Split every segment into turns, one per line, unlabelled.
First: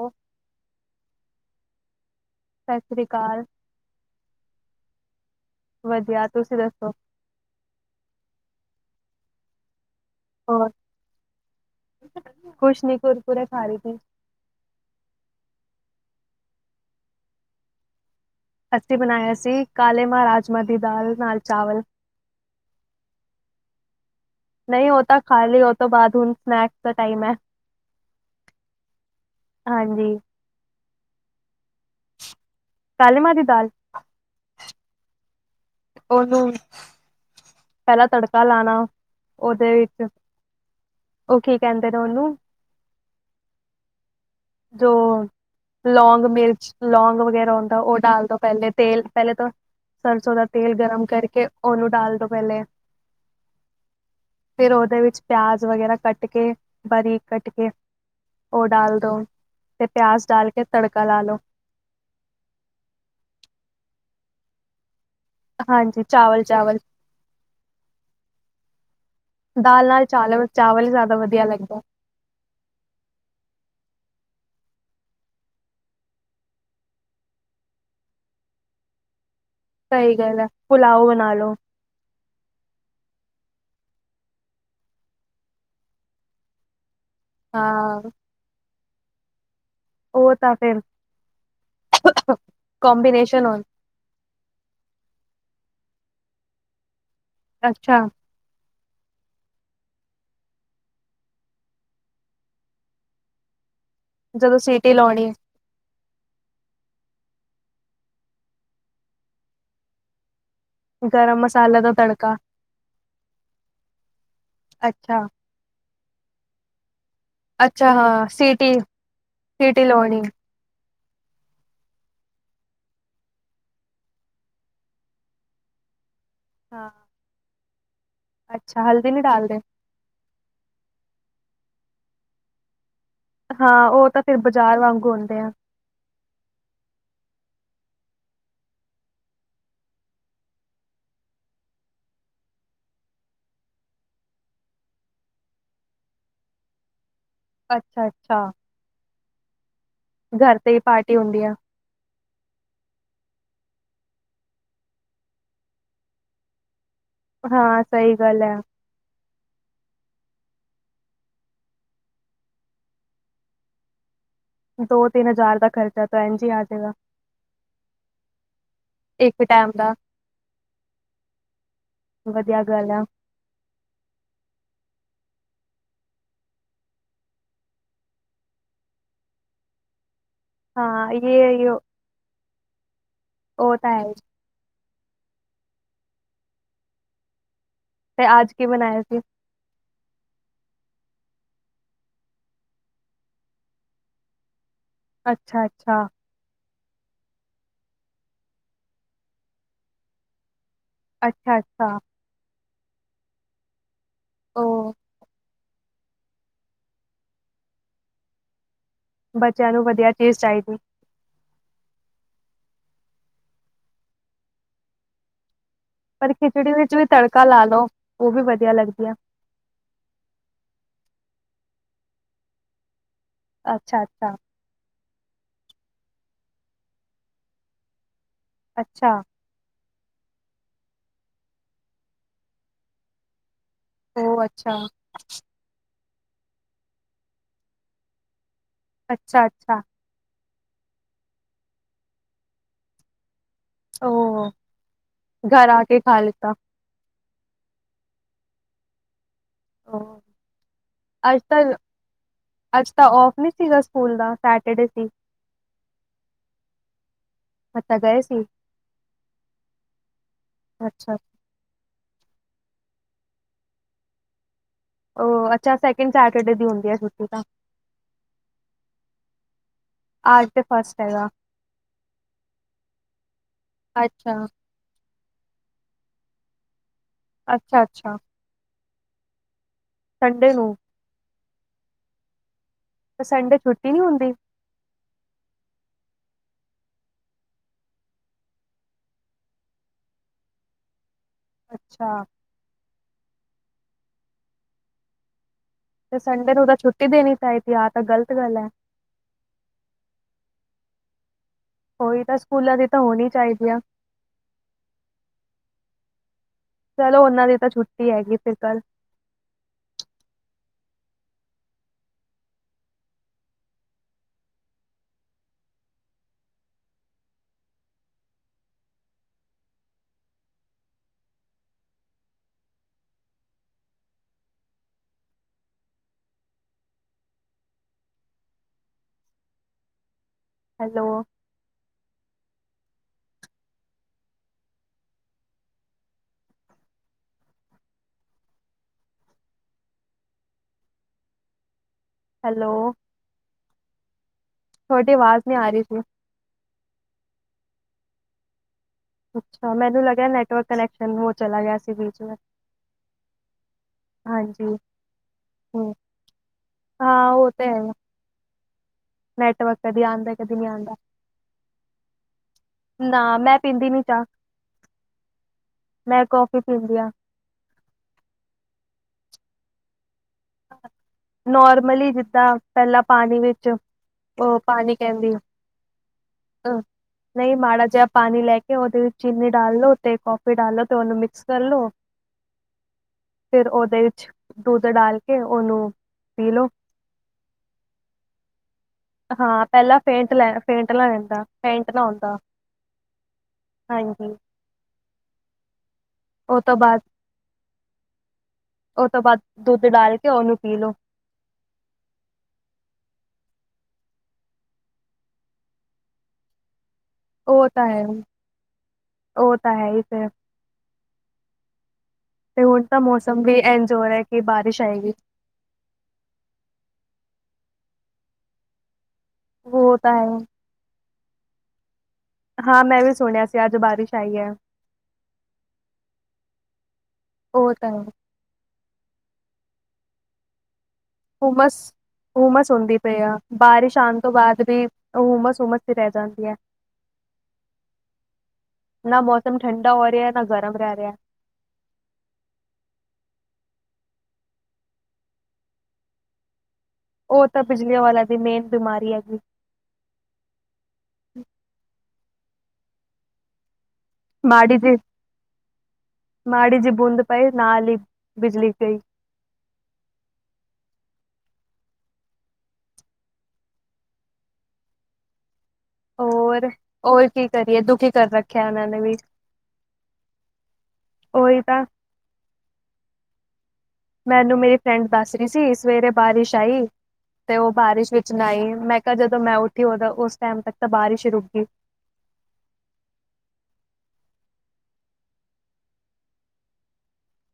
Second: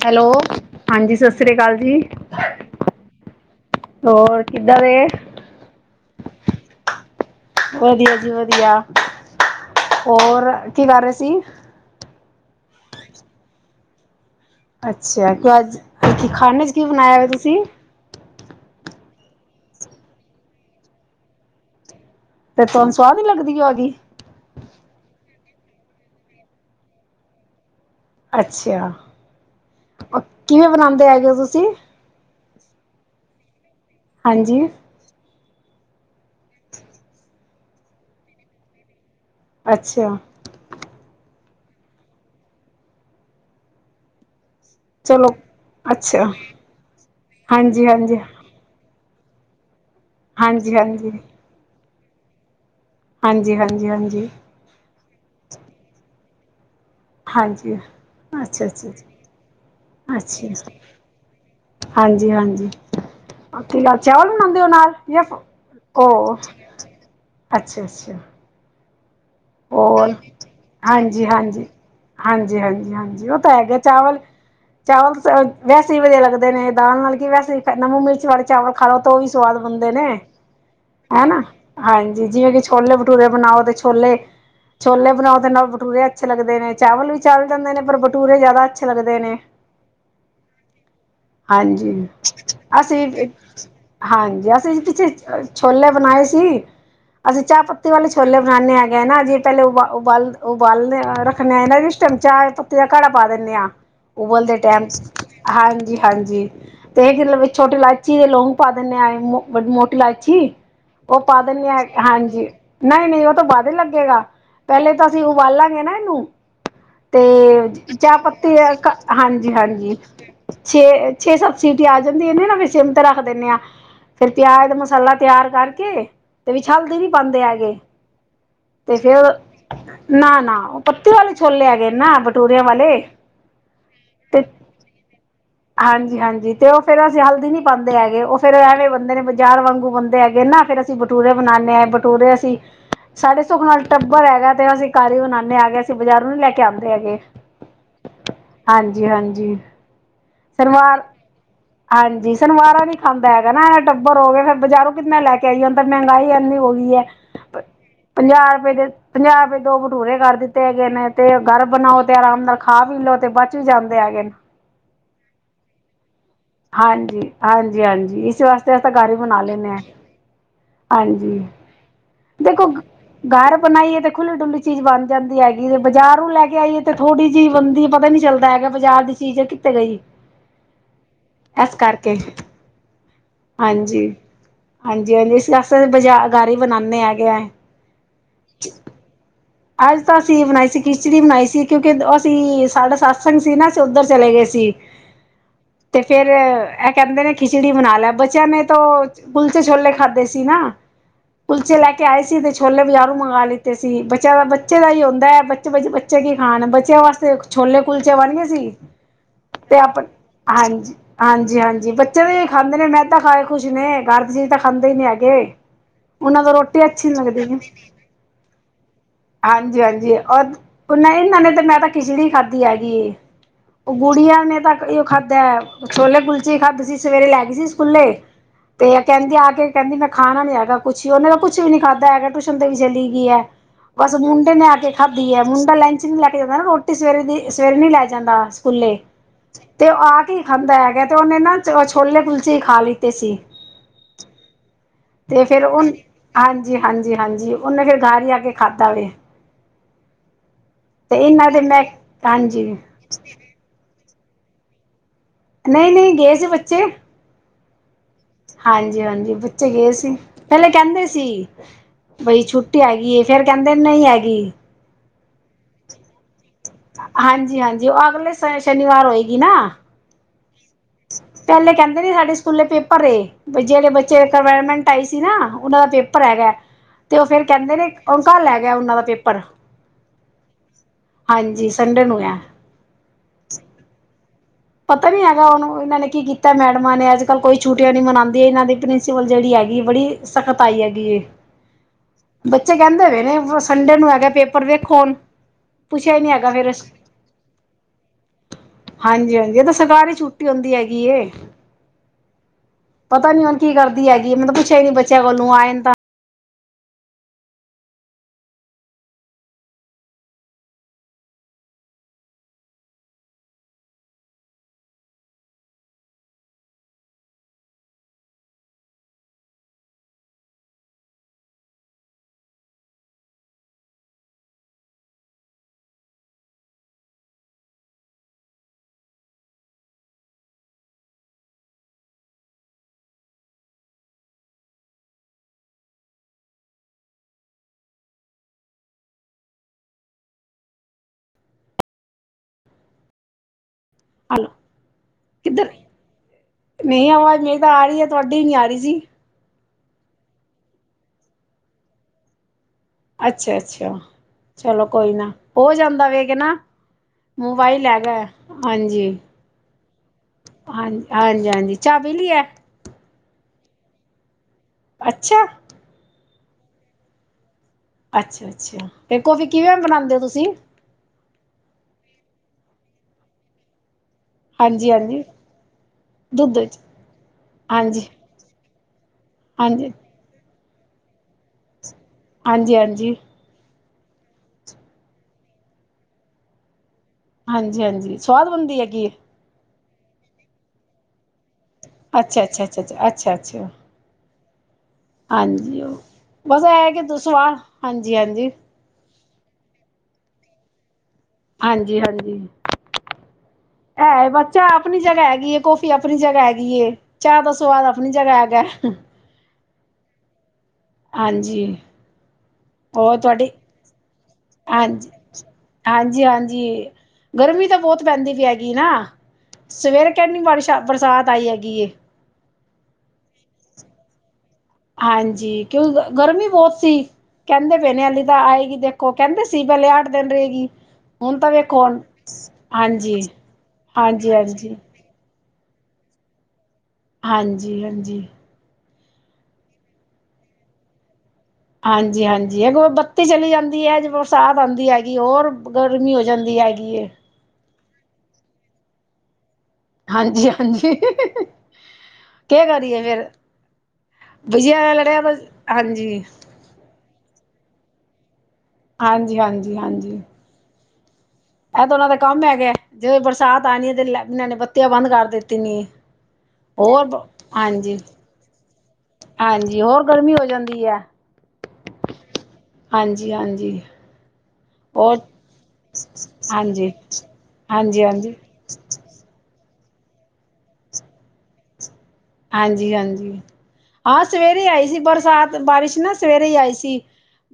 ਓ,
hello ਹਾਂਜੀ ਸਾਸਰੀ ਕਾਲ ਜੀ।
ਸਾਸਰੀ ਕਾਲ।
ਹੋਰ ਕਿੱਦਾਂ ਵੇ,
ਵਧੀਆ ਤੁਸੀਂ ਦੱਸੋ?
ਵਧੀਆ ਜੀ ਵਧੀਆ ਹੋਰ ਕੀ ਕਰ ਰਹੇ ਸੀ।
ਕੁਛ ਨੀ ਕੁੁਰਕੁਰੇ ਖਾ ਰੀ ਸੀ।
ਅੱਛਾ ਕਿ ਅੱਜ ਫਿਰ ਖਾਣੇ ਚ ਕੀ ਬਣਾਇਆ ਤੁਸੀਂ।
ਅਸੀਂ ਬਣਾਇਆ ਸੀ ਕਾਲੇ ਮਾਂ ਰਾਜਮਾਂ ਦੀ ਦਾਲ ਨਾਲ ਚਾਵਲ।
ਤੇ ਤੁਹਾਨੂੰ ਸਵਾਦ ਨੀ ਲੱਗਦੀ [unintelligible]
ਨਹੀਂ ਓ ਤਾਂ ਖਾਲੀ ਓ ਤੋਂ ਬਾਅਦ ਹੁਨ ਸਨੈਕਸ ਦਾ ਟਾਈਮ ਐ।
ਅੱਛਿਆ
ਹਾਂਜੀ
ਕਿਵੇਂ ਬਣਾਂਦੇ ਹੈਗੇ ਤੁਸੀਂ।
ਕਾਲੇ ਮਾਂਹ ਦੀ ਦਾਲ?
ਹਾਂਜੀ।
ਉਹਨੂੰ ਪਹਿਲਾਂ ਤੜਕਾ ਲਾਣਾ ਉਹਦੇ ਵਿੱਚ
ਅੱਛਾ
ਉਹ ਕੀ ਕਹਿੰਦੇ ਨੇ ਉਹਨੂੰ ਜੋ
ਚਲੋ
ਲੌਂਗ,
ਅੱਛਾ
ਮਿਰਚ, ਲੌਗ ਵਗੈਰਾ ਹੁੰਦਾ
ਹਾਂਜੀ
ਉਹ
ਹਾਂਜੀ
ਡਾਲ ਦੋ ਪਹਿਲੇ ਤੇਲ ਪਹਿਲੇ ਤਾਂ ਸਰਸੋਂ ਦਾ
ਹਾਂਜੀ
ਤੇਲ ਗਰਮ
ਹਾਂਜੀ
ਕਰਕੇ ਉਹਨੂੰ ਡਾਲ ਦੋ ਪਹਿਲੇ।
ਹਾਂਜੀ ਹਾਂਜੀ ਹਾਂਜੀ।
ਫਿਰ ਉਹਦੇ ਵਿੱਚ ਪਿਆਜ਼ ਵਗੈਰਾ ਕੱਟ ਕੇ ਬਰੀਕ ਕੱਟ ਕੇ
ਹਾਂਜੀ
ਉਹ
ਅੱਛਾ ਅੱਛਾ
ਡਾਲ ਦੋ। ਤੇ ਪਿਆਜ਼ ਡਾਲ ਕੇ
ਅੱਛਾ
ਤੜਕਾ ਲਾ ਲੋ
ਹਾਂਜੀ ਹਾਂਜੀ ਆਹ ਕੀ ਆ ਚਾਵਲ ਬਣਾਉਂਦੇ ਹੋ ਨਾਲ
ਹਾਂਜੀ
ਉਹ
ਚਾਵਲ ਚਾਵਲ
ਅੱਛਾ ਅੱਛਾ
ਦਾਲ ਨਾਲ
ਹੋਰ
ਚਾਲਵ ਚਾਵਲ ਹੀ ਜ਼ਿਆਦਾ
ਹਾਂਜੀ
ਵਧੀਆ
ਹਾਂਜੀ
ਲੱਗਦਾ।
ਹਾਂਜੀ, ਹਾਂਜੀ, ਹਾਂਜੀ ਉਹ ਤਾਂ ਹੈਗੇ ਚਾਵਲ ਚਾਵਲ ਵੈਸੇ ਹੀ ਵਧੀਆ ਲੱਗਦੇ ਨੇ, ਦਾਲ ਨਾਲ ਕੀ ਵੈਸੇ ਲੂਣ ਮਿਰਚ ਵਾਲੇ ਚਾਵਲ ਖਾ ਲਓ ਤੋਂ ਵੀ ਸਵਾਦ ਬਣਦੇ ਨੇ
ਸਹੀ ਗੱਲ ਹੈ ਪੁਲਾਓ
ਹੈ
ਬਣਾ
ਨਾ
ਲੋ
ਹਾਂਜੀ ਜਿਵੇਂ ਕਿ ਛੋਲੇ ਭਟੂਰੇ ਬਣਾਓ ਤੇ ਛੋਲੇ। ਛੋਲੇ ਬਣਾਓ ਦੇ ਨਾਲ ਬਟੂਰੇ ਅੱਛੇ ਲੱਗਦੇ ਨੇ, ਚਾਵਲ ਵੀ ਚਲ ਜਾਂਦੇ ਨੇ, ਪਰ
ਹਾਂ
ਬਟੂਰੇ ਜ਼ਿਆਦਾ ਅੱਛੇ ਲੱਗਦੇ ਨੇ
ਉਹ ਤਾਂ ਫਿਰ
ਹਾਂਜੀ ਅਸੀਂ
ਕੋਂਬੀਨੇਸ਼ਨ ਹੋ
ਹਾਂਜੀ ਅਸੀਂ ਪਿੱਛੇ ਛੋਲੇ ਬਣਾਏ ਸੀ ਅਸੀਂ ਚਾਹ ਪੱਤੀ
ਅੱਛਾ
ਵਾਲੇ ਛੋਲੇ ਬਣਾਦੇ ਹੈਗੇ ਨਾ ਜੇ। ਪਹਿਲੇ ਉਬਾਲ ਉਬਾਲ ਉਬਾਲ ਰੱਖਣੇ ਆ ਇਹਨਾਂ ਇਸ ਟਾਈਮ ਚਾਹ ਪੱਤੀ ਦਾ ਕਾੜਾ ਪਾ ਦਿੰਨਦੇ ਆ। ਉਬਲਦੇ
ਜਦੋਂ
ਟੈਮ
ਸੀਟੀ ਲਾਉਣੀ
ਹਾਂਜੀ, ਹਾਂਜੀ। ਤੇ ਛੋਟੀ ਇਲਾਇਚੀ ਦੇ ਲੋਂਗ ਪਾ ਦਿੰਦੇ ਆ ਮੋਟੀ ਇਲਾਇਚੀ। ਉਹ
ਗਰਮ
ਪਾ ਦਿੰਦੇ
ਮਸਾਲਾ ਦਾ ਤੜਕਾ
ਹਾਂਜੀ, ਨਹੀਂ ਨਹੀਂ ਉਹ ਤਾਂ ਬਾਅਦ ਲੱਗੇਗਾ। ਪਹਿਲੇ ਤਾਂ ਅਸੀਂ
ਅੱਛਾ
ਉਬਾਲਾਂਗੇ ਨਾ ਇਹਨੂੰ
ਅੱਛਾ
ਤੇ ਚਾਹ
ਹਾਂ
ਪੱਤੀ
ਸੀਟੀ
ਹਾਂਜੀ,
ਸੀਟੀ
ਹਾਂਜੀ।
ਲਾਉਣੀ
ਛੇ, ਛੇ, ਸੱਤ ਸਿਟੀ ਆ ਜਾਂਦੀ ਇਹ ਨਾ ਫਿਰ ਸਿਮ ਤੇ ਰੱਖ ਦਿੰਦੇ ਹਾਂ। ਫਿਰ ਪਿਆਜ਼ ਮਸਾਲਾ ਤਿਆਰ ਕਰਕੇ ਵਿਚ
ਹਾਂ
ਹਲਦੀ ਨੀ ਪਾਉਂਦੇ ਹੈਗੇ
ਅੱਛਾ
ਤੇ
ਹਲਦੀ ਨੀ
ਫੇਰ
ਡਾਲਦੇ
ਨਾ, ਨਾ ਉਹ ਪੱਤੀ ਵਾਲੇ ਛੋਲੇ ਹੈਗੇ ਏ ਨਾ ਬਟੂਰੇ ਆ ਵਾਲੇ
ਹਾਂ ਉਹ ਤਾਂ ਫਿਰ
ਤੇ
ਬਾਜ਼ਾਰ ਵਾਂਗੂ ਹੁੰਦੇ ਆ।
ਹਾਂਜੀ, ਹਾਂਜੀ ਤੇ ਉਹ ਫੇਰ ਅਸੀਂ ਹਲਦੀ ਨੀ ਪਾਉਂਦੇ ਹੈਗੇ, ਉਹ ਫਿਰ ਐਵੇਂ ਬਣਦੇ, ਨੇ ਬਾਜ਼ਾਰ ਵਾਂਗੂ ਬਣਦੇ ਹੈਗੇ ਨਾ ਫਿਰ ਅਸੀਂ ਅਸੀਂ ਬਟੂਰੇ ਬਣਾਦੇ ਹਾਂ ਬਟੂਰੇ ਅਸੀਂ ਸਾਡੇ ਸੁੱਖ ਨਾਲ ਟੱਬਰ ਹੈਗਾ ਤੇ ਅਸੀਂ ਘਰ ਹੀ ਬਣਾਉਂਦੇ ਹੈਗੇ ਆ ਅਸੀਂ ਬਜ਼ਾਰੋਂ ਨੀ ਲੈ ਕੇ ਆਉਂਦੇ ਹੈਗੇ।
ਅੱਛਾ, ਅੱਛਾ।
ਹਾਂਜੀ, ਹਾਂਜੀ।
ਘਰ ਤੇ ਹੀ
ਸਲਵਾਰ
ਪਾਰਟੀ ਹੁੰਦੀ ਆ।
ਹਾਂਜੀ ਫਿਰ ਵਾਰਾ ਨੀ ਖਾਂਦਾ ਹੈਗਾ ਨਾ, ਟੱਬਰ ਹੋਵੇ ਫੇਰ ਬਜ਼ਾਰੋਂ ਕਿੱਨੇ ਲੈ ਕੇ ਆਈਏ। ਮਹਿੰਗਾਈ ਐੰਨੀ ਹੋ ਗਈ ਹੈ,
ਹਾਂ ਸਹੀ ਗੱਲ
ਪੰਜਾਹ
ਹੈ
ਰੁਪਏ ਦੇ ਪੰਜਾਹ ਰੁਪਏ ਦੋ ਬਟੂਰੇ ਕਰ ਦਿੱਤੇ ਹੈਗੇ ਨੇ। ਤੇ ਘਰ ਬਣਾਓ ਤੇ ਆਰਾਮ ਨਾਲ ਖਾ ਪੀ ਲਓ, ਤੇ ਬਚ ਵੀ ਜਾਂਦੇ ਹੈਗੇ ਨੇ।
ਦੋ ਤਿੰਨ ਹਜ਼ਾਰ ਦਾ ਖਰਚਾ ਦਿਨ ਚ ਆ ਜਾਏਗਾ
ਹਾਂਜੀ, ਹਾਂਜੀ, ਹਾਂਜੀ ਇਸ ਵਾਸਤੇ ਅਸੀ ਤਾਂ ਘਰ ਬਣਾ
ਇੱਕ
ਲੈਂਦੇ
ਟਾਈਮ
ਹਾਂ।
ਦਾ
ਹਾਂਜੀ
ਵਧੀਆ
ਦੇਖੋ।
ਗੱਲ ਆ
ਘਰ ਬਣਾਈਏ ਤੇ ਖੁੱਲੀ ਡੁੱਲੀ ਚੀਜ਼ ਬਣ ਜਾਂਦੀ ਹੈਗੀ, ਤੇ ਬਾਜ਼ਾਰ ਨੂੰ ਲੈ ਕੇ ਆਈਏ ਤੇ ਥੋੜ੍ਹੀ ਜਿਹੀ ਬਣਦੀਏ ਪਤਾ ਨੀ ਚੱਲਦਾ। ਹੈਗਾ ਬਾਜ਼ਾਰ ਦੀ ਚੀਜ਼ ਕੀਤੇ ਗਈ।
ਹਾਂ ਇਹ
ਇਸ ਕਰਕੇ ਹਾਂਜੀ। ਹਾਂਜੀ, ਹਾਂਜੀ ਇਸ ਵਾਸਤੇ ਘਰ ਬਣਾਉਦੇ ਹੈਗੇ ਆ।
ਤੇ ਅੱਜ ਕੀ ਬਣਾਇਆ ਸੀ।
ਅੱਜ ਤਾਂ ਅਸੀਂ ਬਣਾਈ ਸੀ, ਖਿਚੜੀ ਬਣਾਈ ਸੀ। ਕਿਉਂਕਿ ਅਸੀਂ ਸਾਡਾ ਸਤਸੰਗ ਸੀ ਨਾ ਅਸੀਂ ਉੱਧਰ ਚਲੇ ਗਏ ਸੀ।
ਅੱਛਾ, ਅੱਛਾ।
ਫਿਰ, ਇਹ ਕਹਿੰਦੇ ਨੇ ਖਿਚੜੀ ਬਣਾ ਲਿਆ। ਬੱਚਿਆਂ ਨੇ ਤਾਂ ਕੁਲਚੇ ਛੋਲੇ ਖਾਧੇ ਸੀ ਨਾ। ਕੁਲਚੇ ਲੈ ਕੇ ਆਏ ਸੀ ਤੇ ਛੋਲੇ ਬਜਾਰੋਂ ਮੰਗਵਾ ਲਿੱਤੇ ਸੀ। ਚੇਆਂ ਦਾ ਬੱਚੇ ਦਾ
ਉਹ
ਈ ਹੁੰਦੈ। ਬੱਚੇ, ਬੱਚੇ, ਬੱਚੇ ਕੀ ਖਾਣ। ਬੱਚੇਆਂ ਵਾਸਤੇ ਛੋਲੇ ਕੁਲਚੇ ਬਣਗੇ ਸੀ।
ਬੱਚਿਆਂ
ਤੇ
ਨੂੰ
ਆਪਨ
ਵਧੀਆ ਚੀਜ਼ ਚਾਹੀਦੀ
ਹਾਂਜੀ। ਹਾਂਜੀ-ਹਾਂਜੀ ਬੱਚੇ ਵੀ ਖਾਂਦੇ ਨੇ। ਮੈਦਾ ਖਾ ਕੇ ਖੁਸ਼ ਨੇ। ਘਰ ਦੀ ਚੀਜ਼ ਤਾਂ ਖਾਂਦੇ ਈ ਨੀ ਹੈਗੇ।
ਪਰ
ਓਨਾਂ ਦੇ
ਖਿਚੜੀ
ਰੋਟੀ
ਵਿੱਚ ਵੀ
ਅੱਛੀ ਨੀ ਲੱਗਦੀ
ਤੜਕਾ
ਜੀ।
ਲਾ ਲਓ ਉਹ ਵੀ ਵਧੀਆ ਲੱਗਦੀਆਂ।
ਹਾਂਜੀ-ਹਾਂਜੀ ਅਧ ਪ ਨਈ ਏਨਾਂ ਨੇ ਤੇ ਮੈਂ ਤਾਂ ਖਿਚੜੀ ਖਾਧੀ ਹੈਗੀ ਏ। ਓ
ਅੱਛਾ ਅੱਛਾ
ਗੁੜੀਆਂ ਨੇ ਤਾਂ ਏਯੋ ਖਾਧੈ ਛੋਲੇ ਕੁਲਚੇ ਖਾਧੇ ਸੀ ਸਵੇਰੇ ਲੈਗੀ ਸੀ ਸਕੂਲੇ। ਤੇ ਓ
ਅੱਛਾ
ਕੈਂਦੇ ਆ ਕੇ ਕੈਂਦੀ ਮੈਂ ਖਾਣਾ ਨੀ ਹੈਗਾ ਕੁਛ। ਓਨੇ ਤਾਂ ਕੁਛ ਵੀ ਨੀ ਖਾਧਾ ਹੈਗੈ। ਟਿਊਸ਼ਨ ਤੇ ਵੀ ਚਲੀਗੀ ਐ। ਬਸ
ਉਹ
ਮੁੰਡੇ ਨੇ ਆ
ਅੱਛਾ
ਕੇ ਖਾਧੀ ਐ। ਮੁੰਡਾ ਲੰਚ ਨੀ ਲੈ ਕੇ ਜਾਂਦਾ ਨਾ ਰੋਟੀ ਸਵੇਰੇ ਦੀ, ਸਵੇਰੇ ਨੀ ਲੈ ਜਾਂਦਾ ਕੁੱਲੇ
ਅੱਛਾ ਅੱਛਾ
ਤੇ ਓ ਆ ਕੇ ਈ ਖਾਂਦਾ ਹੈਗੈ ਤੇ ਓਨੇ ਨਾ ਚੋ ਛੋਲੇ ਕੁਲਚੇ ਈ ਖਾ ਲਿੱਤੇ ਸੀ।
ਉਹ
ਤੇ ਫੇਰ
ਘਰ ਆ
ਓਨ,
ਕੇ ਖਾ ਲਿੱਤਾ
ਹਾਂਜੀ ਹਾਂਜੀ-ਹਾਂਜੀ ਓਨੇ ਫੇਰ ਗਾਰ ਈ ਆ ਕੇ ਖਾਧਾ ਵੇ। ਤੇ
ਅੱਜ
ਇਹਨਾਂ ਦੇ
ਤਲ,
ਮੈਂ ਹਾਂਜੀ
ਅੱਜ ਤਾਂ ਔਫ ਨੀ ਸੀਗਾ ਸਕੂਲ ਦਾ ਸੈਟਰਡੇ ਸੀ।
ਨਈ-ਨਈ ਗਏ ਸੀ ਬੱਚੇ।
ਅੱਛਾ ਗਏ ਸੀ
ਹਾਂਜੀ-ਹਾਂਜੀ ਬੱਚੇ ਗਏ ਸੀ। ਪੈਲੇ ਕੈਂਦੇ
ਅੱਛਾ
ਸੀ ਬਈ ਛੁੱਟੀ ਹੈਗੀ ਏ, ਫੇਰ ਕੈਂਦੇ ਨਈ ਹੈਗੀ।
ਓ ਅੱ ਛਾ, ਸੈਕਿੰਡ ਸੈਚਰਡੇ ਦੀ ਹੁੰਦੀ ਏ ਛੁੱਟੀ ਤਾਂ।
ਹਾਂਜੀ ਹਾਂਜੀ ਉਹ ਅਗਲੇ ਸ਼ਨੀਵਾਰ
ਅ ਤੇ ਫਸਟ ਟਾਈਮ
ਪੈਲੇ ਕੈਂਦੇ ਹੀ ਸਾਡੇ ਸਕੂਲੇ ਪੇਪਰ ਏ। ਬਈ ਜੇੜੇ ਬੱਚੇ ਦੇ ਏੱਕ
ਅੱਛਾ
ਐਵਾਇਰਮੈਂ ਟ ਆਈ ਸੀ ਨਾ, ਓਨਾਂ ਦਾ ਪੇਪਰ ਹੈਗੈ ਤੇ ਓ ਫੇਰ ਕੈਂਦੇ
ਅੱਛਾ
ਨੇ ਏੱਕ
ਅੱਛਾ
ਅ, ਕਲ ਹੈਗੈ ਓਨਾਂ ਦਾ ਪੇਪਰ।
ਸੰਡੇ ਨੂੰ।
ਹਾਂਜੀ, ਸੰਡੇ ਨੂੰ ਈ ਐ।
ਤੇ ਸੰਡੇ ਛੁੱਟੀ ਨੀ ਹੁੰਦੀ।
ਪਤਾ ਨੀ ਹੈਗਾ ਓਨੂੰ, ਏਨਾਂ ਨੇ ਕੀ ਕੀਤੈ ਮੈਡਮਾਂ ਨੇ, ਅੱਜ ਕਾੱਲ ਕੋਈ ਛੁੱਟੀਆਂ ਨੀ ਮਨਾਂਦੀ ਏਨਾਂ ਦੀ ਪ੍ਰਿੰਸੀਪਲ ਜੜੀ ਹੈਗੀ ਬੜੀ ਸਖਤਾਈ ਹੈਗੀ ਏ।
ਅੱਛਾ।
ਬੱਚੇ ਕੈਂਦੇ ਪੇ ਨੇ ਬ ਸੰਡੇ ਨੂੰ ਹੈਗੈ ਪੇਪਰ, ਵੇਖੋ ਹੁਣ। ਪੁੱਛਿਆ
ਤੇ
ਹੀ ਨੀ ਹੈਗਾ
ਸੰਡੇ ਨੂੰ
ਫੇਰ
ਤਾਂ ਛੁੱਟੀ ਦੇਣੀ ਚਾਈਦੀ ਆ। ਆ ਤੇ ਗ਼ਲਤ ਗਲ ਐ।
ਹਾਂਜੀ-ਹਾਂਜੀ ਏ ਤਾਂ ਸਰਕਾਰੀ ਛੁੱਟੀ ਹੁੰਦੀ ਹੈਗੀ ਏ।
ਓਈ ਤਾਂ ਸਕੂਲਾਂ ਦੀ ਤਾਂ ਹੋਣੀ
ਪਤਾ ਨੀ ਹੁਣ
ਚਾਈਦੀ
ਕੀ
ਆ।
ਕਰਦੀ ਹੈਗੀ ਏ ਮੈ ਤਾਂ ਪੁੱਛਿਆ ਈ ਨੀ ਬੱਚੇ ਆਂ ਕੋਲੋਂ ਆਏ ਨੇ ਤਾਂ।
ਚਲੋ ਓਨਾਂ ਦੀ ਤਾਂ ਛੁੱਟੀ ਹੈਗੀ ਏ ਫੇਰ ਕਾੱਲ। ਹੈਲੋ। ਹੈਲੋ,
ਹੈਲੋ
ਤੁਆਡੀ ਅਵਾਜ਼ ਨੀ ਆ
ਕਿੱਧਰ
ਰੀ ਸੀ।
ਮੇਰੀ ਆਵਾਜ ਲੇਟ ਆ ਰੀ ਆ, ਤੁਆਡੀ ਨੀ ਆ ਰੀ ਸੀ।
ਅੱਛਾ, ਮੈਨੂੰ ਲੱਗਿਆ ਨੈਟਵਰਕ ਕਨੈਕਸ਼ਨ ਹੋ ਚਲਾ ਗਿਆ ਸੀ ਬੀਚ ਮੇਂ
ਅੱਛਾ-ਅੱਛਾ ਚਲੋ ਕੋਈ ਨਾ ਹੋ
ਹਮ
ਜਾਂਦਾ ਵੇ ਗਨਾ।
ਹਾਂ ਉਹ ਤੇ ਹੈ
ਮੋਬਾਈਲ ਹੈਗੈ, ਹਾਂਜੀ।
ਨੈਟਵਰਕ ਕਦੀ ਆਂਦੈ, ਕਦੀ ਨਈ।
ਹਾਂ, ਹਾਂਜੀ-ਹਾਂਜੀ, ਚਾਅ ਪੀ ਲੀ ਐ?
ਨਾਂ, ਮੈਂ ਪੀਂਦੀ ਨੀ ਚਾਹ।
ਅੱਛਿਆ
ਮੈਂ ਕੌਫੀ ਪੀਂਦੀ ਆ।
ਅੱਛਿਆ-ਅੱਛਿਆ, ਤੇ ਕੌਫੀ ਕਿਵੇਂ ਬਣਾਉਂਦੇ ਓ, ਤੁਸੀਂ?
ਨੋਰਮਲੀ ਜਿੱਦਾਂ, ਪਹਿਲਾਂ ਪਾਣੀ ਵਿੱਚ ਉਹ
ਹਾਂਜੀ
ਪਾਣੀ
ਹਾਂਜੀ
ਕਹਿੰਦੀ ਓ,
ਦੁੱਧ ਚ
ਅ, ਨਹੀਂ ਮਾੜਾ ਜਿਹਾ
ਹਾਂਜੀ
ਪਾਣੀ ਲੈ ਕੇ ਤੇ ਦੇ ਵਿੱਚ ਚੀਨੀ
ਹਾਂਜੀ
ਡਾਲਲੋ ਤੇ ਕੌਫੀ ਡਾਲਲੋ ਤੇ ਉਹਨੂੰ ਮਿਕਸ ਕਰ ਲੋ
ਆਂਜੀ-ਆਂਜੀ
ਫਿਰ ਉਹਦੇ ਵਿੱਚ ਦੁੱਧ ਡਾਲ ਕੇ ਉਹਨੂੰ, ਪੀ ਲਓ।
ਹਾਂਜੀ- ਹਾਂਜੀ, ਸਵਾਦ ਬਣਦੀ ਹੈਗੀ।
ਹਾਂ, ਪਹਿਲਾਂ ਫੇਟ ਲੈ ਫੇਟਨੇ ਲੈਂਦਾ, ਫੇਟਲਾ ਆਉਂਦਾ।
ਅੱਛਾ-ਅੱਛਾ, ਅੱਛਾ-ਅੱਛਾ, ਅੱਛਾ-ਅੱਛਾ
ਹਾਂਜੀ
ਹਾਂਜੀ ਉਹ
ਉਹ
ਬਸ
ਤੋਂ
ਇਹ
ਬਾਅਦ
ਕਿ ਦ ਸਵਾਰ ਹਾਂਜੀ ਹਾਂਜੀ
ਉਹ ਤੋਂ ਬਾਦ, ਦੁੱਧ ਡਾਲ ਕੇ ਉਹਨੂੰ ਪੀ ਲਓ।
ਹਾਂਜੀ -ਹਾਂਜੀ ਹੈ, ਬੱਚਾ ਆਪਣੀ ਜਗ੍ਹਾ ਹੈਗੀ ਏ, ਕੌਫੀ ਆਪਣੀ ਜਗ੍ਹਾ ਹੈਗੀ ਏ। ਚਾਹ ਦਾ
ਉਹ
ਸਵਾਦ
ਤਾਂ ਹੈ
ਆਪਣੀ ਜਗ੍ਹਾ ਹੈਗਾ ਐ।
ਉਹ ਤਾਂ ਹੈ ਈ ਫਿਰ।
ਹਾਂਜੀ
ਤੇ ਹੁਣ ਤਾਂ
ਹੋਰ
ਮੌਸਮ
ਤੁਹਾਡੀ
ਵੀ ਇੰਜ, ਹੋ ਰਿਆ ਏ ਕਿ ਬਾਰਿਸ਼ ਆਏਗੀ।
ਹਾਂਜੀ- ਹਾਂਜੀ, ਗਰਮੀ ਤਾਂ ਬਹੁਤ ਪੈਂਦੀ ਪਈ ਹੈਗੀ ਨਾ,
ਉਹ
ਸਵੇਰੇ
ਤਾਂ ਹੈ
ਕਿੰਨੀ ਬਾਰਿਸ਼ ਤਾਂ ਬਰਸਾਤ ਆਈ ਹੈਗੀ ਏ।
ਹਾਂ, ਮੈਂ ਵੀ ਸੁਣਿਆ ਸੀ, ਅੱਜ ਬਾਰਿਸ਼ ਆਈ ਐ।
ਹਾਂਜੀ, ਕਿਉਂ ਗ ਗਰਮੀ ਬਹੁਤ ਸੀ,
ਉਹ
ਕਹਿੰਦੇ
ਤਾਂ
ਪਏ
ਹੈ
ਨੇ ਦ ਆਏਗੀ ਦੇਖੋ ਕਹਿੰਦੇ ਸੀ, ਪਹਿਲੇ ਆਠ ਦਿਨ ਰਹੇਗੀ। ਹੁਣ ਤਾਂ
ਹੁਮਸ
ਵੇਖੋ ਹੁਣ
-ਹੁਮਸ ਹੁੰਦੀ ਪਈ
ਹਾਂਜੀ
ਆ, ਬਾਰਿਸ਼ ਆਉਣ
ਹਾਂਜੀ
ਤੋਂ ਬਾਅਦ
ਹਾਂਜੀ
ਵੀ ਉਹ ਹੁਮਸ -ਹੁਮਸ ਤੇ ਰਹਿ ਜਾਂਦੀ ਐ।
ਹਾਂਜੀ- ਹਾਂਜੀ!
ਨਾ ਮੌਸਮ ਠੰਡਾ ਹੋ ਰਿਹਾ ਨਾ ਗਰਮ ਰਹਿ ਰਿਹਾ!
ਹਾਂਜੀ-ਹਾਂਜੀ ਹੈਗ ਬੱਤੀ ਚਲੀ ਜਾਂਦੀ ਹੈ ਜ ਬਰਸਾਤ ਆਉਂਦੀ ਹੈਗੀ ਹੋਰ ਗਰਮੀ ਹੋ ਜਾਂਦੀ ਹੈਗੀ ਹੈ।
ਉਹ ਤਾਂ ਬਿਜਲੀਆਂ ਵਾਲਾ ਦੀ ਮੇਨ ਬਿਮਾਰੀ ਹੈਗੀ।
ਹਾਂਜੀ ਹਾਂਜੀ ਕਿ ਕਰੀਏ ਫਿਰ। ਬਿਜਲੀ
ਮਾੜੀ
ਆ
ਜੀ
ਲੜਿਆ ਵ ਹਾਂਜੀ।
ਮਾੜੀ ਜੀ ਬੂੰਦ ਪਏ ਨਾਲ ਹੀ ਬਿਜਲੀ ਗਈ।
ਹਾਂਜੀ-ਹਾਂਜੀ-ਹਾਂਜੀ। ਇਹ ਤਾਂ ਉਹਨਾਂ ਦੇ ਕੰਮ ਹੈਗੇ, ਜਦੋਂ ਬਰਸਾਤ ਆਣੀ ਹੈ ਤੇ ਇਹਨਾਂ ਨੇ ਬੱਤੀਆਂ ਬੰਦ ਕਰ ਦਿੱਤੀ ਨੇ। ਹੋਰ
ਹੋਰ-ਹੋਰ ਕੀ ਕਰੀਏ
ਹਾਂਜੀ
ਦੁਖੀ ਕਰ ਰੱਖਿਆ ਉਹਨਾਂ ਨੇ ਵੀ।
ਹਾਂਜੀ ਹੋਰ ਗਰਮੀ ਹੋ ਜਾਂਦੀ ਹੈ
ਉਹੀ ਤਾਂ
ਹਾਂਜੀ-ਹਾਂਜੀ।
ਮੈਨੂੰ ਮੇਰੀ ਫਰੈਂਡ ਦੱਸ ਰਹੀ ਸੀ, ਸਵੇਰੇ ਬਾਰਿਸ਼ ਆਈ
ਹਾਂਜੀ
ਤੇ ਉਹ
ਹਾਂਜੀ
ਬਾਰਿਸ਼ ਵਿੱਚ
ਹਾਂਜੀ
ਨਾਈ ਆਈ ਮੈਂ। ਜਦੋਂ ਮੈਂ ਉੱਠੀ ਓਦੋ ਉਸ ਟਾਈਮ ਤੱਕ ਤਾਂ ਬਾਰਿਸ਼ ਹੀ ਰੁਕ ਗਈ।
ਹਾਂਜੀ-ਹਾਂਜੀ, ਹਾਂ ਸਵੇਰੇ ਆਈ ਸੀ ਬਰਸਾਤ ਬਾਰਿਸ਼ ਨਾ ਸਵੇਰੇ ਹੀ ਆਈ ਸੀ।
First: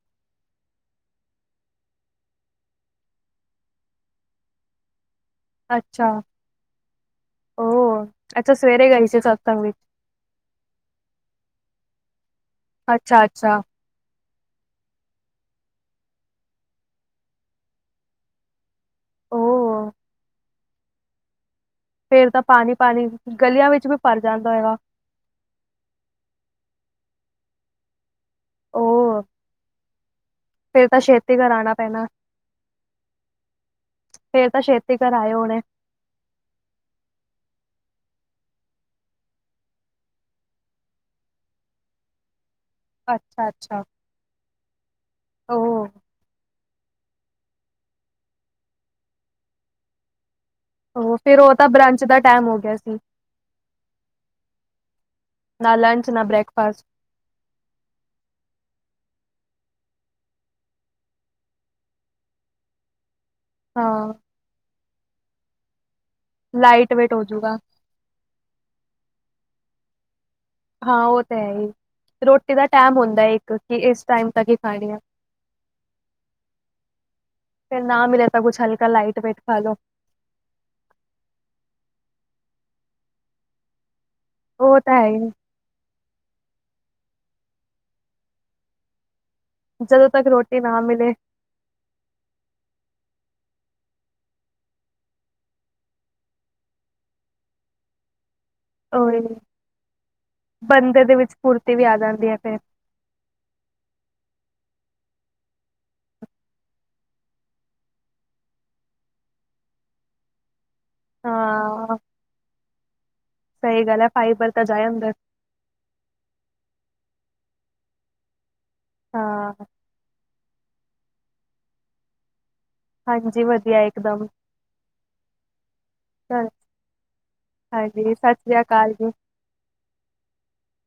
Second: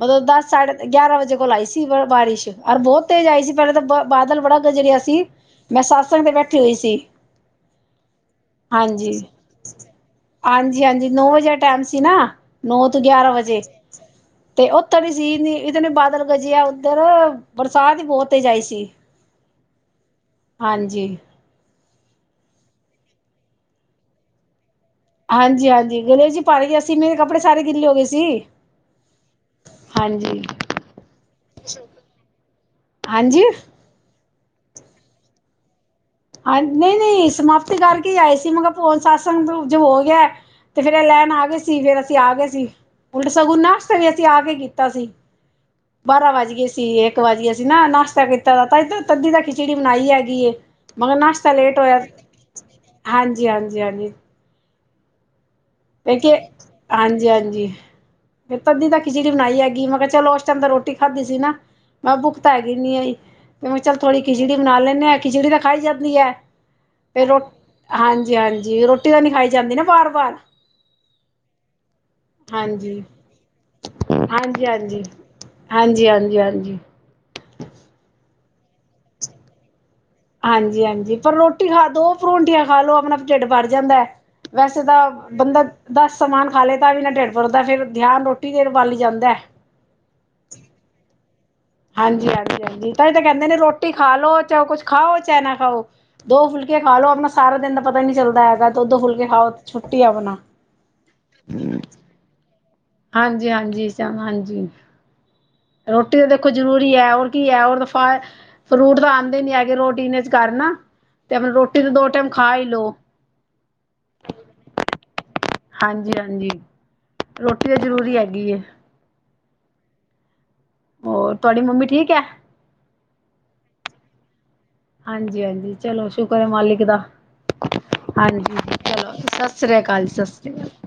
ਮਤਲਬ ਦਸ ਸਾਢੇ ਗਿਆਰਾਂ ਵਜੇ ਕੋਲ ਆਈ ਸੀ ਬਾਰਿਸ਼, ਔਰ ਬਹੁਤ ਤੇਜ਼ ਆਈ ਸੀ ਪਹਿਲੇ ਤਾਂ ਬ। ਬਾਦਲ ਬੜਾ ਗਜਰਿਆ ਸੀ। ਮੈਂ
ਅੱਛਾ
ਸਤਸੰਗ ਤੇ ਬੈਠੀ ਹੋਈ ਸੀ
ਉਹ ਅੱਛਾ ਸਵੇਰੇ ਗਈ
ਹਾਂਜੀ।
ਸੀ ਸਤਸੰਗ ਵਿੱਚ
ਹਾਂਜੀ-ਹਾਂਜੀ ਨੌ ਵਜੇ ਟਾਈਮ ਸੀ, ਨਾ ਨੌ ਤੋਂ
ਅੱਛਾ
ਗਿਆਰਾਂ ਵਜੇ।
ਅੱਛਾ
ਤੇ ਉੱਤ ਵੀ ਸੀ ਨਹੀਂ ਇਤਨੇ ਬਾਦਲ ਗਜਿਆ ਉੱਧਰ। ਬਰਸਾਤ ਹੀ ਬਹੁਤ ਤੇਜ ਆਈ ਸੀ।
ਹੋ।
ਹਾਂਜੀ।
ਫੇਰ ਤਾਂ ਪਾਣੀ ਪਾਣੀ ਗਲੀਆਂ ਵਿੱਚ ਵੀ ਭਰ ਜਾਂਦਾ ਹੋਏਗਾ।
ਹਾਂਜੀ ਹਾਂਜੀ ਗਲੇ ਚ ਹੀ ਪੜ ਗਇਆ ਸੀ ਮੇਰੇ ਕੱਪੜੇ ਸਾਰੇ ਗਿੱਲੇ ਹੋ ਗਏ ਸੀ।
ਉਹ
ਹਾਂਜੀ
ਫੇਰ ਤਾਂ ਛੇਤੀ ਘਰ ਆਣਾ ਪੈਣਾ
ਹਾਂਜੀ।
ਫੇਰ ਤਾਂ ਛੇਤੀ ਘਰ ਆਏ ਹੋਣੇ।
ਹਾਂ ਨਹੀਂ ਨਹੀਂ ਸਮਾਪਤੀ ਕਰਕੇ ਆਏ ਸੀ ਮੈਂ ਕਿਹਾ ਹੋਣ ਸਤਸੰਗ ਜੋ ਹੋ ਗਿਆ। ਤੇ ਫੇਿਰ ਇਹ ਲੈਣ ਆ ਗਏ ਸੀ ਫਿਰ ਅਸੀਂ ਆ ਗਏ ਸੀ। ਉਲਟ
ਅੱਛਾ
ਸਗੂ
ਅੱਛਾ।
ਨਾਸ਼ਤੇ ਵੀ ਅਸੀਂ ਆ ਕੇ ਕੀਤਾ ਸੀ
ਉਹ
ਬਾਰਾਂ ਵਜੇ। ਏਸੀ ਇੱਕ ਵਜ ਗਇਆ ਸੀ ਨਾ ਨਾਸ਼ਤਾ ਕੀਤਾ ਤਾਂ ਤੱਦੀ ਦਾ ਖਿਚੜੀ ਬਣਾਈ ਹੈਗੀ। ਮਗਰ
ਫੇਰ
ਨਾਸ਼ਤਾ
ਉਹ ਤਾਂ
ਲੇਟ ਹੋਇਆ
ਬਰੰਚ ਦਾ ਟਾਈਮ ਹੋ ਗਿਆ ਸੀ
ਹਾਂਜੀ ਹਾਂਜੀ ਹਾਂਜੀ।
ਨਾ ਲੰਚ ਨਾ
ਪੇਕੇ
ਬ੍ਰੇਕਫਾਸਟ
ਹਾਂਜੀ ਹਾਂਜੀ। ਤੱਦੀ ਤਾਂ ਖਿਚੜੀ ਬਣਾਈ ਹੈਗੀ ਮੈਂ ਕਿਹਾ ਚਲੋ ਉਸ ਟਾਈਮ ਤਾਂ ਰੋਟੀ ਖਾਧੀ ਸੀ ਨਾ। ਮੈਂ ਕਿਹਾ ਭੁੱਖਤਾ ਹੈਗੀ ਨਹੀਂ ਆਈ ਤੇ ਮੈ ਕਿਹਾ ਚੱਲ
ਹਾਂ
ਥੋੜ੍ਹੀ ਖਿਚੜੀ ਬਣਾ ਲੈਂਦੇ ਆ ਖਿਚੜੀ ਤਾਂ ਖਾਈ ਜਾਂਦੀ ਹੈ।
ਲਾਈਟ ਵੇਟ
ਤੇ ਰੋ
ਹੋਜੂਗਾ।
ਹਾਂਜੀ ਹਾਂਜੀ ਰੋਟੀ ਤਾਂ ਨਹੀਂ ਖਾਈ ਜਾਂਦੀ ਨਾ ਵਾਰ ਵਾਰ।
ਹਾਂ ਉਹ ਤਾਂ ਹੈ ਹੀ ਰੋਟੀ ਦਾ ਟਾਈਮ
ਹਾਂਜੀ
ਹੁੰਦਾ ਹੈ ਇੱਕ ਕਿ ਇਸ ਟਾਈਮ ਤੱਕ ਹੀ
ਹਾਂਜੀ
ਖਾਣੀ ਆ।
ਹਾਂਜੀ ਹਾਂਜੀ ਹਾਂਜੀ ਹਾਂਜੀ।
ਫਿਰ ਨਾ ਮਿਲਿਆ ਤਾਂ ਕੁਛ ਹਲਕਾ ਲਾਈਟ ਵੇਟ ਖਾ ਲੋ।
ਹਾਂਜੀ ਹਾਂਜੀ ਪਰ ਰੋਟੀ ਖਾ ਦੋ ਪਰੋਂਠੀਆਂ ਖਾ ਲੋ ਆਪਣਾ ਢਿੱਡ ਬਰ ਜਾਂਦਾ।
ਉਹ
ਵੈਸੇ ਤਾਂ
ਹੈ ਹੀ
ਬੰਦਾ। ਦੱਸ ਸਮਾਨ ਖਾ ਲੇ ਤਾਂ ਵੀ ਨਾ ਟਿਡ ਭਰਦਾ ਫੇਰ ਧਿਆਨ ਰੋਟੀ ਦੇ ਵੱਲ ਜਾਂਦਾ।
ਜਦੋਂ ਤੱਕ ਰੋਟੀ ਨਾ ਮਿਲੇ।
ਹਾਂਜੀ ਹਾਂਜੀ ਹਾਂਜੀ ਤਾਂ ਇਹ ਤਾਂ ਕਹਿੰਦੇ ਨੇ ਰੋਟੀ ਖਾ ਲੋਓ ਚਾਹੇ ਕੁੱਛ ਖਾਓ ਚਾਹੇ ਨਾ ਖਾਓ। ਦੋ ਫੁਲਕੇ ਖਾ ਲੋ ਆਪਣਾ ਸਾਰਾ ਦਿਨ ਦਾ ਪਤਾ ਹੀ ਨੀ ਚੱਲਦਾ ਹੈਗਾ। ਦੋ ਦੋ
ਉਹੀ
ਫੁਲਕੇ ਖਾਓ ਛੁੱਟੀ ਆ ਆਪਣਾ।
ਕਰਦੀ ਹੈ ਤੇ।
ਹਾਂਜੀ ਹਾਂਜੀ ਸਮ ਹਾਂਜੀ। ਰੋਟੀ ਤਾਂ ਦੇਖੋ ਜ਼ਰੂਰੀ ਹੈ ਔਰ ਕੀ ਹੈ ਫਾ। ਫਰੂਟ ਤਾਂ ਆਉਂਦੇ ਨੀ ਹੈਗੇ ਰੋਟੀਨ ਚ ਘਰ ਨਾ ਤੇ ਆਪ ਰੋਟੀ ਤੇ
ਹਾਂ
ਦੋ ਟਾਈਮ ਖਾ ਹੀ ਲੋਓ।
ਸਹੀ ਗੱਲ ਏ ਫਾਈ ਬੰਦਾ ਜਾਏ ਅੰਦਰ।
ਹਾਂਜੀ, ਹਾਂਜੀ ਰੋਟੀ ਤਾਂ ਜ਼ਰੂਰੀ ਹੈਗੀ ਏ।
ਹਾਂ।
ਹੋਰ ਤੁਹਾਡੀ ਮੰਮੀ ਠੀਕ ਏ।
ਹਾਂਜੀ ਵਧੀਆ ਇਕ ਦੱਮ।
ਹਾਂਜੀ ਹਾਂਜੀ ਚਲੋ ਸ਼ੁਕਰ ਹੈ ਮਾਲਿਕ ਦਾ
ਸਤਿ
ਹਾਂਜੀ
ਸ੍ਰੀ ਅਕਾਲ ਜੀ।
ਸਤ ਸ੍ਰੀ ਸਤ੍ਰਿਆ ਅਕਾਲ ਸਤਿ ਸ਼੍ਰੀ ਅਕਾਲ